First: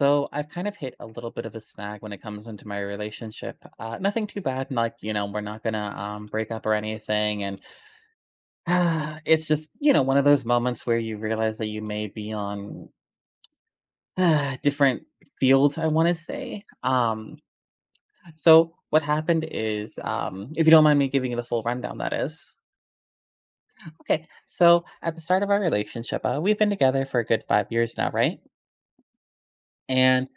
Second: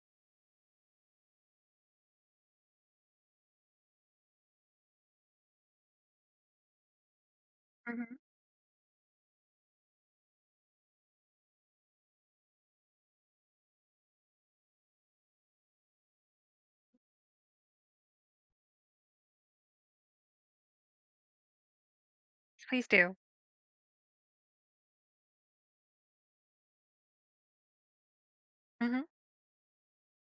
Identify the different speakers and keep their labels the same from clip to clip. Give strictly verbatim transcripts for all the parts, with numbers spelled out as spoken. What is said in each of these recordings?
Speaker 1: So I've kind of hit a little bit of a snag when it comes into my relationship. Uh, nothing too bad, and like you know, we're not gonna um, break up or anything. And
Speaker 2: Mhm.
Speaker 1: ah, it's just you know one of those moments where you realize that you may be on ah, different fields, I want to say. Um, so what happened is, um, if you don't mind me giving you the full rundown, that is.
Speaker 2: Please do.
Speaker 1: Okay, so at the start of our relationship, uh, we've been together for a good five years now, right?
Speaker 2: Mhm.
Speaker 1: And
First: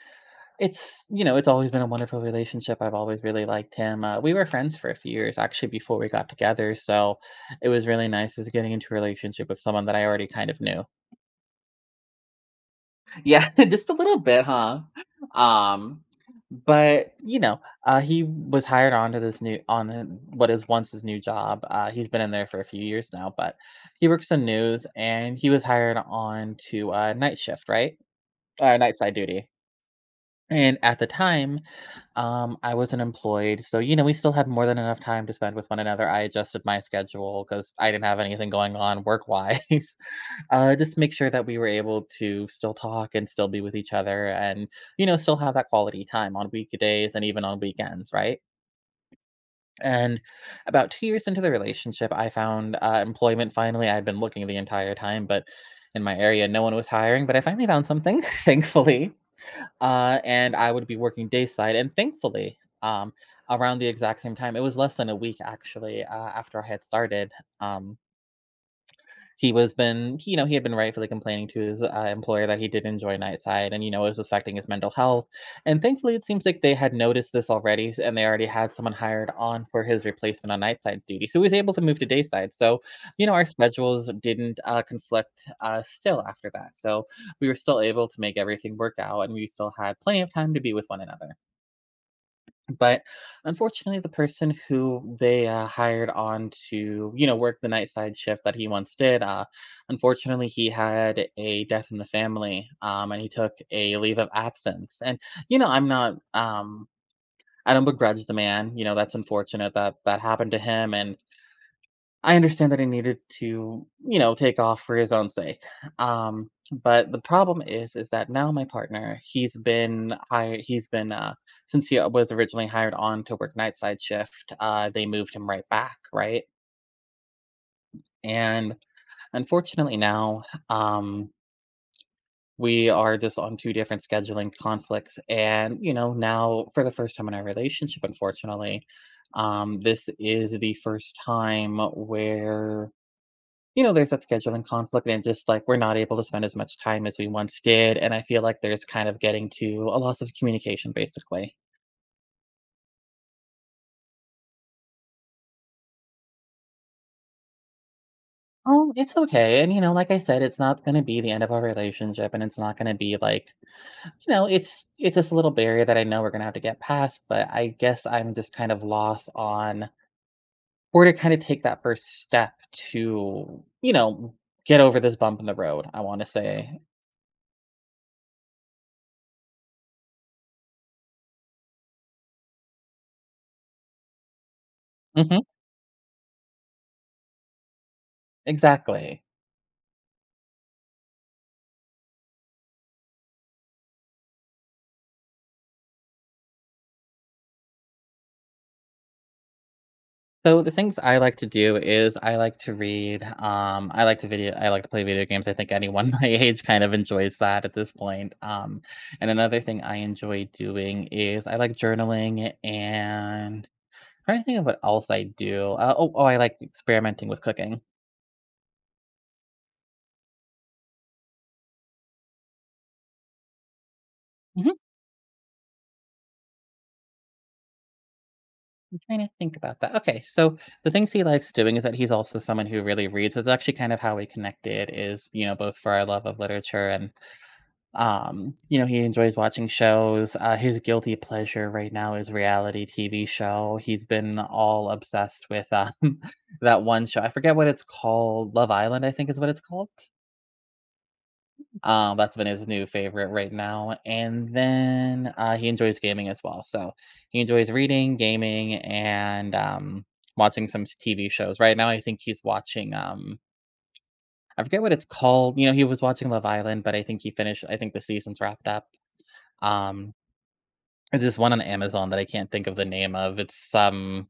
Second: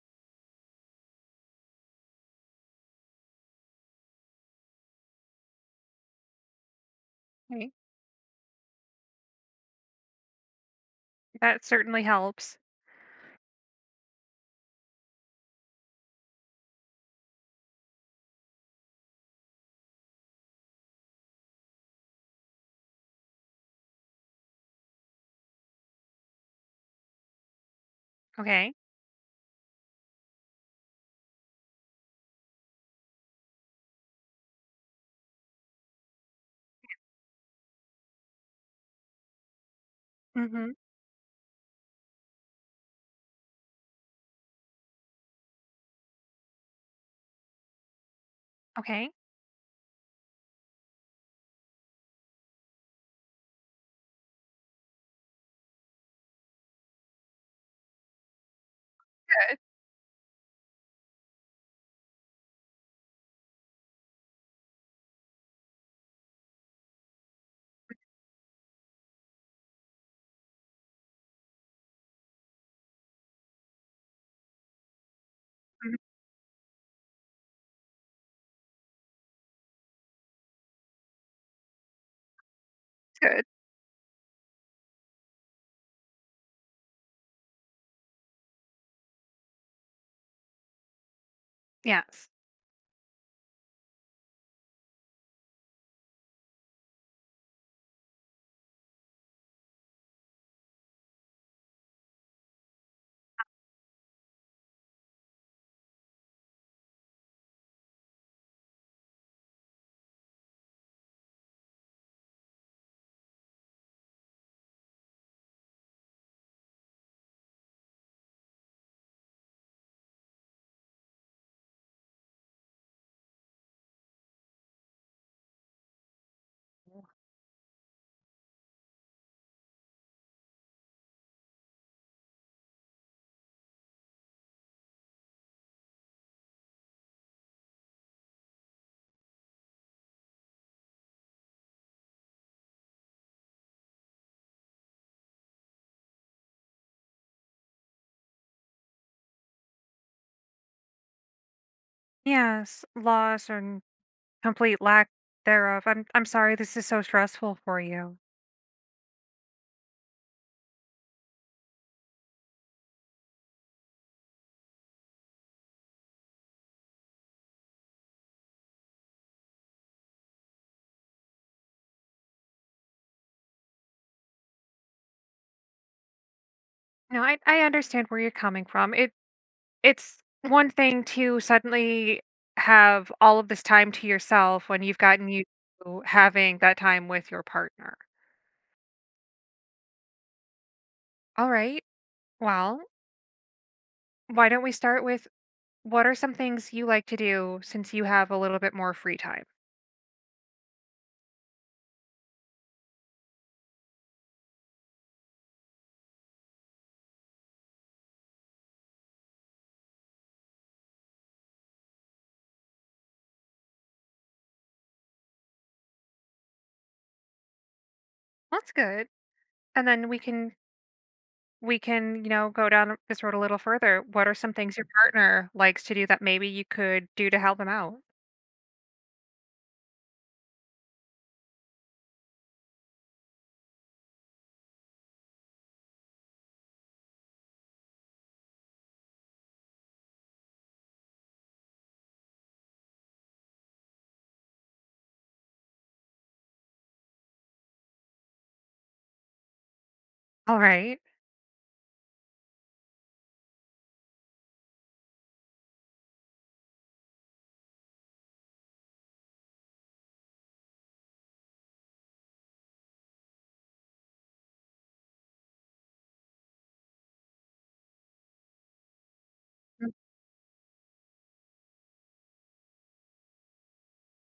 Speaker 1: it's you know, it's always been a wonderful relationship. I've always really liked him. Uh, we were friends for a few years actually before we got together, so it
Speaker 2: Okay.
Speaker 1: was really nice just getting into a relationship with someone that I already kind of knew.
Speaker 2: That certainly helps.
Speaker 1: Yeah, just a little bit, huh? Um But, you know, uh, he was hired onto this new on a what is once his new job. Uh, he's been in there for a few years now, but he works in news, and he was hired on to, uh, night shift, right?
Speaker 2: Okay.
Speaker 1: Uh, night side duty. And at the time, um, I wasn't employed, so, you know, we still had more than enough time to spend with one another. I adjusted my schedule because I didn't have anything going on work-wise,
Speaker 2: Mhm.
Speaker 1: uh, just to make sure that we were able to still talk and still be with each other and, you know, still have that quality time on weekdays and even on weekends, right?
Speaker 2: Okay.
Speaker 1: And about two years into the relationship, I found, uh, employment finally. I'd been looking the entire time, but in my area, no one was hiring, but I finally found something, thankfully.
Speaker 2: Good.
Speaker 1: Uh, and I would be working dayside, and thankfully, um, around the exact same time, it was less than a week actually, uh, after I had started, um, he was been he- you know, he had been rightfully complaining to his, uh, employer that he did enjoy nightside and, you know, it was affecting his mental health, and
Speaker 2: Mhm.
Speaker 1: thankfully, it seems like they had noticed this already, s and they already had someone hired on for his replacement on nightside duty, so he was able to move to dayside, so, you know,
Speaker 2: Good.
Speaker 1: our schedules didn't, uh, conflict, uh, still after that, so we were still able to make everything work out, and we still had plenty of time to be with one another.
Speaker 2: Yes.
Speaker 1: But unfortunately, the person who they uh, hired on to you know work the night side shift that he once did, uh, unfortunately he had a death in the family, um, and he took a leave of absence. And you know i'm not um, I don't begrudge the man. You know that's unfortunate that that happened to him, and I understand that he needed to, you know, take off for his own sake. Um, but the problem is, is that now my partner, he's been hired, he's been, uh, since he uh, was originally hired on to work night side shift, uh, they moved him right back, right? And unfortunately now, um, we are just on two different scheduling conflicts. And, you know, now for the first time in our relationship, unfortunately, um, this is the first time where You know, there's that scheduling conflict and just like we're not able to spend as much time as we once did. And I feel like there's kind of getting to a loss of communication basically.
Speaker 2: Yes. Loss and complete lack thereof. I'm I'm sorry this is so stressful for you.
Speaker 1: Oh, it's okay. And you know, like I said, it's not gonna be the end of our relationship and it's not gonna be like, you know, it's it's just a little barrier that I know we're gonna have to get past, but I guess I'm just kind of lost on where to kind of take that first step to, you know, get over this bump in the road, I wanna say.
Speaker 2: No, I I understand where you're coming from. It it's one thing to suddenly have all of this time to yourself when you've gotten
Speaker 1: Hmm.
Speaker 2: used to having that time with your partner.
Speaker 1: Exactly.
Speaker 2: All right. Well, why don't we start with? What are some things you like to do since you have a little bit more free time?
Speaker 1: So the things I like to do is I like to read, um, I like to video I like to play video games. I think anyone my age kind of enjoys that at this point. Um, and another thing I enjoy doing is I like journaling, and I'm trying to think of what else I do. Uh, oh, oh, I like experimenting with cooking.
Speaker 2: Well, that's good. And then we can we can, you know, go down this road a little further. What are some
Speaker 1: Mhm.
Speaker 2: things your partner likes to do that maybe you could do to help him out?
Speaker 1: I'm trying to think about that. Okay, so the things he likes doing is that he's also someone who really reads. It's actually kind of how we connected, is you know both for our love of literature, and Um, you know, he enjoys watching shows. Uh, his guilty pleasure right now is reality T V show. He's been all obsessed with um, that one show. I forget what it's called. Love Island, I think, is what it's called.
Speaker 2: All right.
Speaker 1: Um, that's been his new favorite right now. And then uh, he enjoys gaming as well. So he enjoys reading, gaming, and um, watching some T V shows. Right now, I think he's watching. Um, I forget what it's called. You know, he was watching Love Island, but I think he finished. I think the season's wrapped up.
Speaker 2: Mm.
Speaker 1: Um, There's this one on Amazon that I can't think of the name of. It's some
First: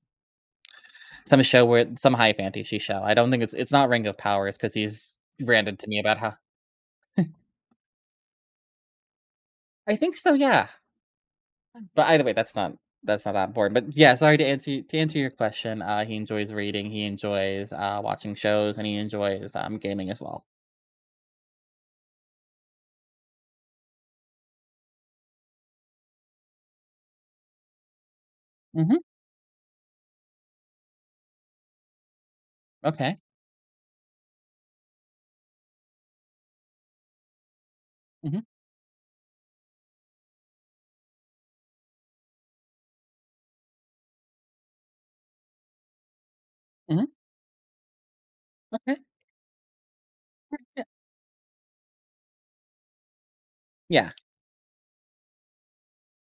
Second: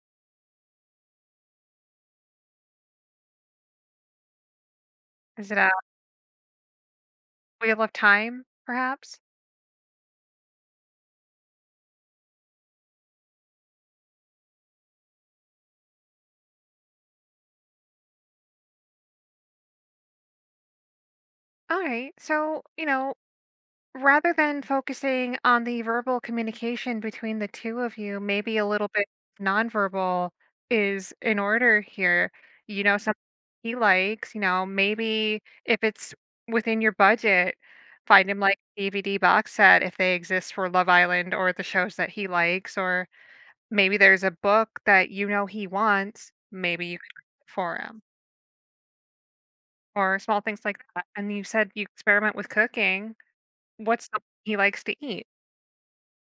Speaker 1: some show where some high fantasy show. I don't think it's it's not Ring of Powers because he's
Speaker 2: Is it a
Speaker 1: ranted to me about how.
Speaker 2: wheel of time, perhaps?
Speaker 1: I think so, yeah. But either way, that's not that's not that important. But yeah, sorry to answer to answer your question. Uh, he enjoys reading. He enjoys uh, watching shows, and he enjoys um, gaming as well.
Speaker 2: All right. So, you know, rather than focusing on the verbal communication between the two of you, maybe a little
Speaker 1: Hmm.
Speaker 2: bit nonverbal is in order here. You know, something
Speaker 1: Okay.
Speaker 2: he likes, you know, maybe if it's within your budget, find him
Speaker 1: Hmm,
Speaker 2: like D V D box set if they exist for Love Island or the shows that he likes, or maybe there's a book that you know he wants, maybe you
Speaker 1: hmm.
Speaker 2: could get it for him,
Speaker 1: Okay.
Speaker 2: or small things like that. And you said you experiment with cooking. What's
Speaker 1: Yeah.
Speaker 2: something he likes to eat?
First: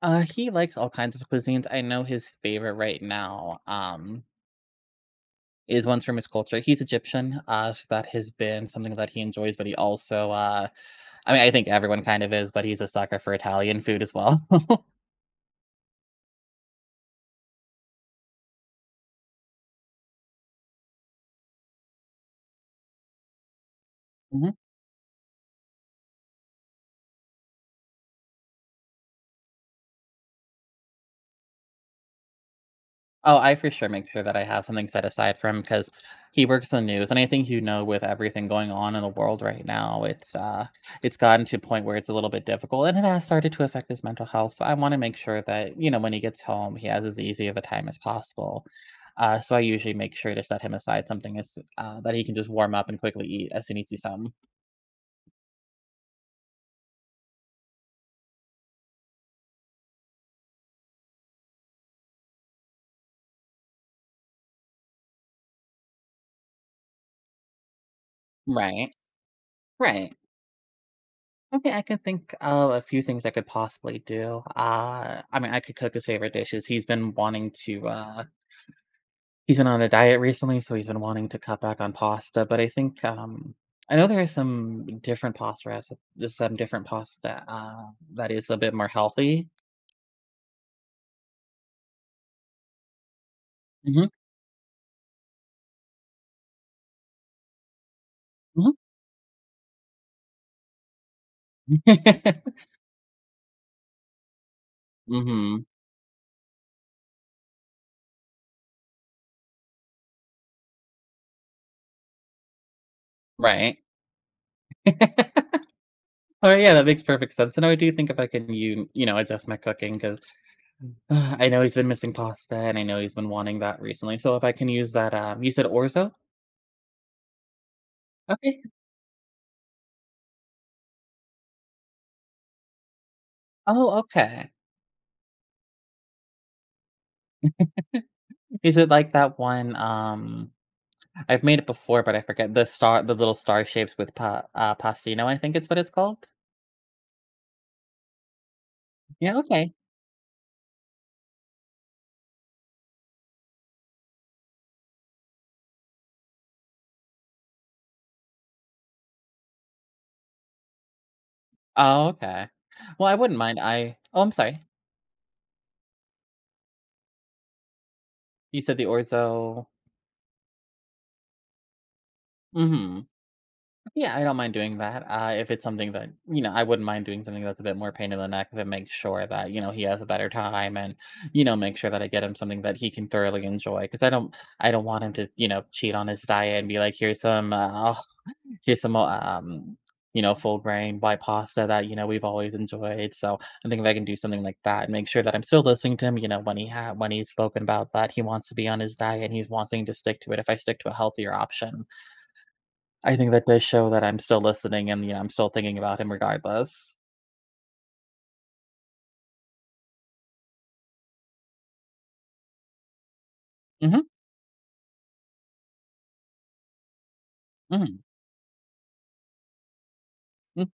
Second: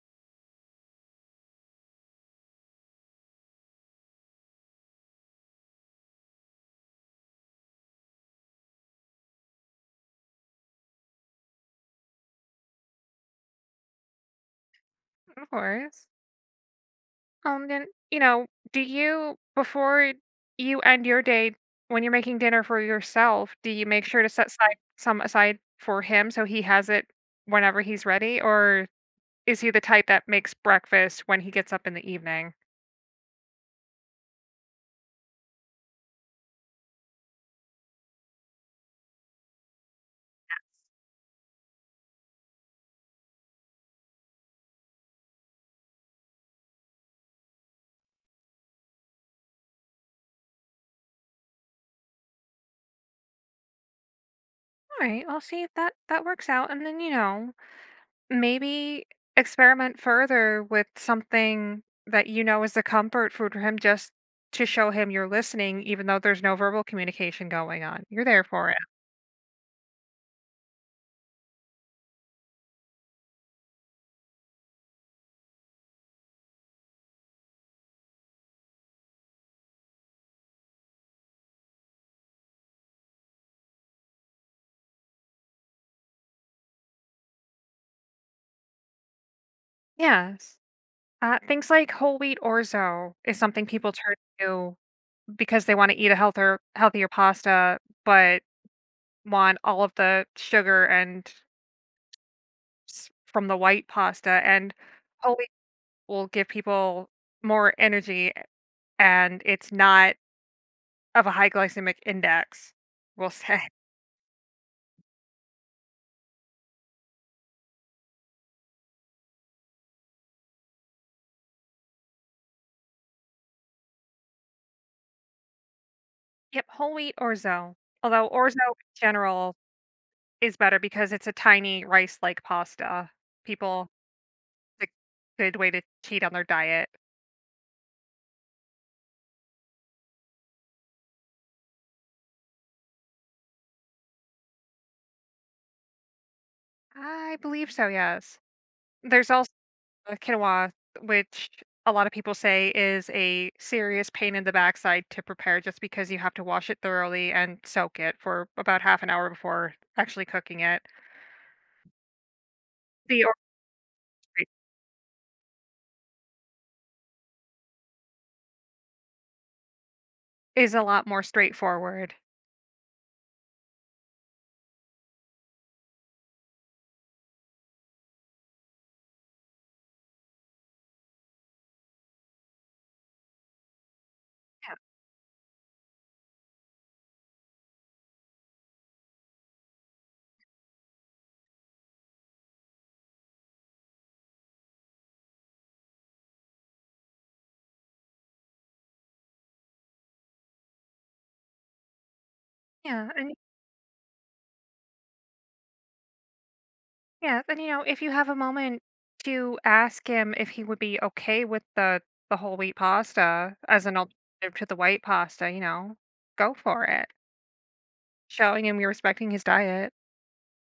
Speaker 1: Uh, he likes all kinds of cuisines. I know his favorite right now. Um, Is one's from his culture. He's Egyptian, uh, so that has been something that he enjoys, but he also, uh I mean, I think everyone kind of is, but he's a sucker for Italian food as well.
Speaker 2: Of course. Um, then, you know, do you, before you end your day, when you're making dinner for yourself, do you make sure to set aside some aside for him so he has it whenever he's ready? Or is he the type that makes breakfast when he gets up in the evening?
Speaker 1: Oh, I for sure make sure that I have something set aside for him because he works the news, and I think you know with everything going on in the world right now, it's uh, it's gotten to a point where it's a little bit difficult, and it has started to affect his mental health. So I want to make sure that you know when he gets home, he has as easy of a time as possible. Uh, so I usually make sure to set him aside something as uh, that he can just warm up and quickly eat as soon as he's home.
Speaker 2: All right, I'll see if that that works out. And then, you know, maybe experiment further with something that you know is a comfort food for him just to show him you're listening, even though there's no verbal communication going on. You're there for it.
Speaker 1: Right, right. Okay, I could think of a few things I could possibly do. Uh, I mean, I could cook his favorite dishes. He's been wanting to. Uh, He's been on a diet recently, so he's been wanting to cut back on pasta, but I think, um I know there are some different pasta reci there's some different pasta, uh, that is a bit more healthy.
Speaker 2: Yes. Uh, things like whole wheat orzo is something people
Speaker 1: Mhm,
Speaker 2: turn to because they want to eat a healthier healthier pasta, but
Speaker 1: mhm.
Speaker 2: want all of the sugar and
Speaker 1: Mhm.
Speaker 2: s- from the white pasta. And whole wheat will give people more energy, and it's not of a high glycemic index. We'll say,
Speaker 1: Right. Oh, yeah, that makes perfect sense, and I do think if I can you you know, adjust my cooking cooking 'cause uh, I know he's been missing pasta, and I know he's been wanting that recently, so if I can use that, um you said orzo?
Speaker 2: yep, whole wheat orzo. Although orzo
Speaker 1: Okay.
Speaker 2: in general is better because it's a tiny rice-like pasta. People,
Speaker 1: Oh, okay.
Speaker 2: it's a good way to cheat on their diet.
Speaker 1: Is it like that one, um I've made it before, but I forget the star the little star shapes with pa uh, pastino, I think it's what it's called?
Speaker 2: I believe so, yes. There's
Speaker 1: Yeah,
Speaker 2: also
Speaker 1: okay.
Speaker 2: uh, quinoa, which a lot of people say is a serious pain in the backside to prepare just because you have to wash it thoroughly and soak it for about half an hour before actually cooking it.
Speaker 1: Oh, okay. Well, I
Speaker 2: The orgeat
Speaker 1: wouldn't mind, I oh, I'm sorry. You said the orzo.
Speaker 2: is a lot more straightforward.
Speaker 1: Mhm. Yeah, I don't mind doing that, uh, if it's something that you know, I wouldn't mind doing something that's a bit more pain in the neck if it makes sure that, you know, he has a better time and, you know, make sure that I get him something that he can thoroughly enjoy. Because I don't I
Speaker 2: Yeah.
Speaker 1: don't want him to, you know, cheat on his diet and be like, "Here's some, uh, Here's some more, um, you know, full grain white pasta that, you know, we've always enjoyed." So I think if I can do something like that and make sure that I'm still listening to him, you know, when he ha when he's spoken about that he wants to be on his diet and he's wanting to stick to it. If I stick to a healthier option,
Speaker 2: Yeah.
Speaker 1: I think
Speaker 2: And
Speaker 1: that does show that I'm still listening and, you know, I'm still thinking about him regardless.
Speaker 2: yeah, and you know, if you have a moment to ask him if he would be okay with the the whole wheat pasta as an
Speaker 1: Mhm,
Speaker 2: alternative to the white pasta, you know, go for it.
Speaker 1: mhm,
Speaker 2: Showing him you're respecting his diet.
Speaker 1: mm.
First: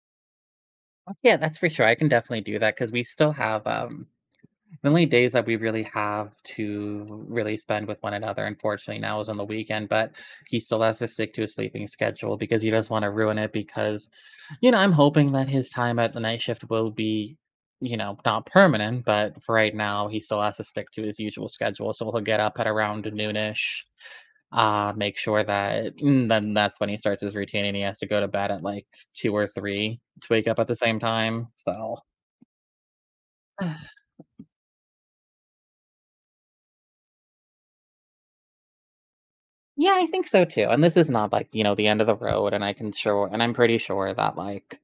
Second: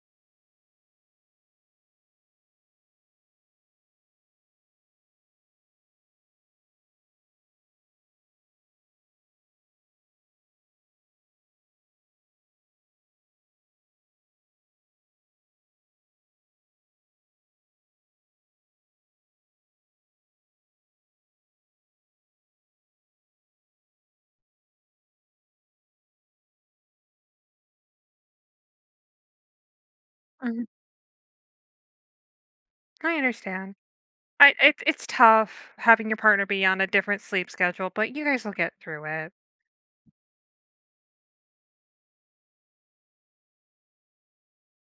Speaker 1: Yeah, that's for sure. I can definitely do that because we still have, um The only days that we really have to really spend with one another, unfortunately, now is on the weekend, but he still has to stick to his sleeping schedule because he doesn't want to ruin it because, you know, I'm hoping that his time at the night shift will be, you know, not permanent, but for right now, he still has to stick to his usual schedule. So he'll get up at around noonish, uh, make sure that, and then that's when he starts his routine and he has to go to bed at like two or three to wake up at the same time. So
Speaker 2: I understand. I it, it's tough having your partner be on a different sleep schedule, but you guys will get through it.
Speaker 1: yeah, I think so too, and this is not, like, you know, the end of the road, and I can show and I'm pretty sure that, like,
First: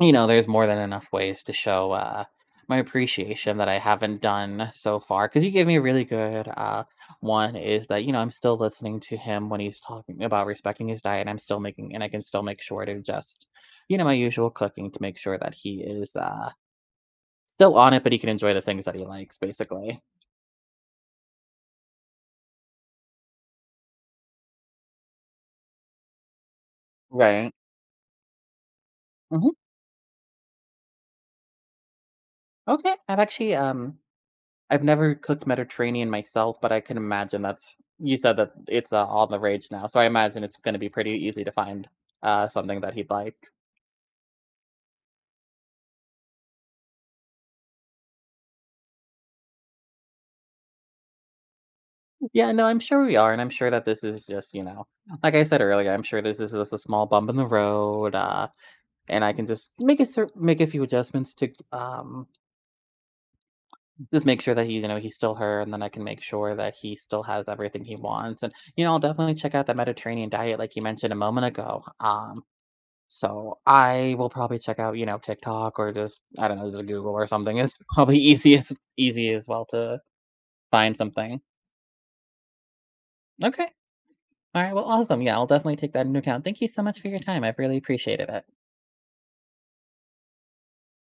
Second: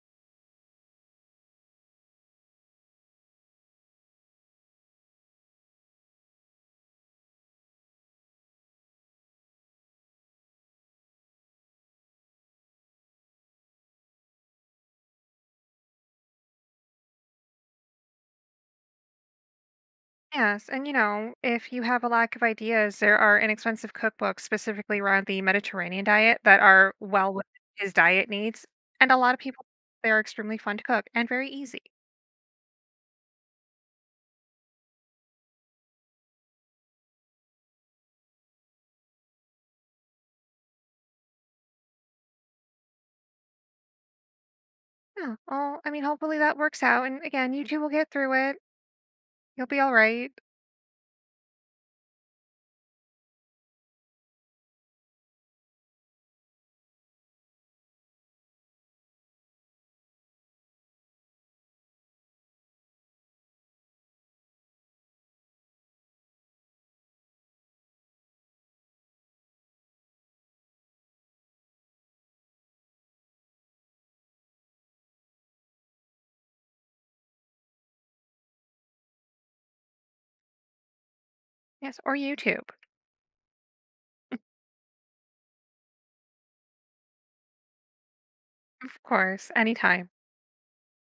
Speaker 1: you know, there's more than enough ways to show, uh, my appreciation that I haven't done so far. Because you gave me a really good, uh, one is that, you know, I'm still listening to him when he's talking about respecting his diet. I'm still making, and I can still make sure to just, you know, my usual cooking, to make sure that he is, uh, still on it, but he can enjoy the things that he likes, basically.
Speaker 2: Yes, and you know, if you have a lack of ideas, there are inexpensive cookbooks specifically around the Mediterranean diet that are well within
Speaker 1: Right.
Speaker 2: his diet needs, and a lot of
Speaker 1: Mhm.
Speaker 2: people they are extremely fun to cook and very easy.
Speaker 1: Okay, I've actually, um I've never cooked Mediterranean myself, but I can imagine that's you said that it's, uh, all the rage now, so I imagine it's gonna be pretty easy to find, uh, something that he'd like.
Speaker 2: Yeah. Well, I mean, hopefully that works out, and again, you two will get through it. You'll be all right.
Speaker 1: Yeah, no, I'm sure we are, and I'm sure that this is just, you know like I said earlier, I'm sure this is just a small bump in the road, uh, and I can just make a cer make a few adjustments to, um, just make sure that he's, you know, he's still her, and then I can make sure that he still has everything he wants, and, you know, I'll definitely check out the Mediterranean diet like you mentioned a moment ago. Um So I will probably check out, you know, TikTok or just I don't know, just Google or something. It's probably easiest easy as well to find something.
Speaker 2: Yes, or YouTube,
Speaker 1: Okay. All right. Well, awesome. Yeah, I'll definitely take that into account. Thank you so much for your time. I've really appreciated it.
Speaker 2: of course, anytime.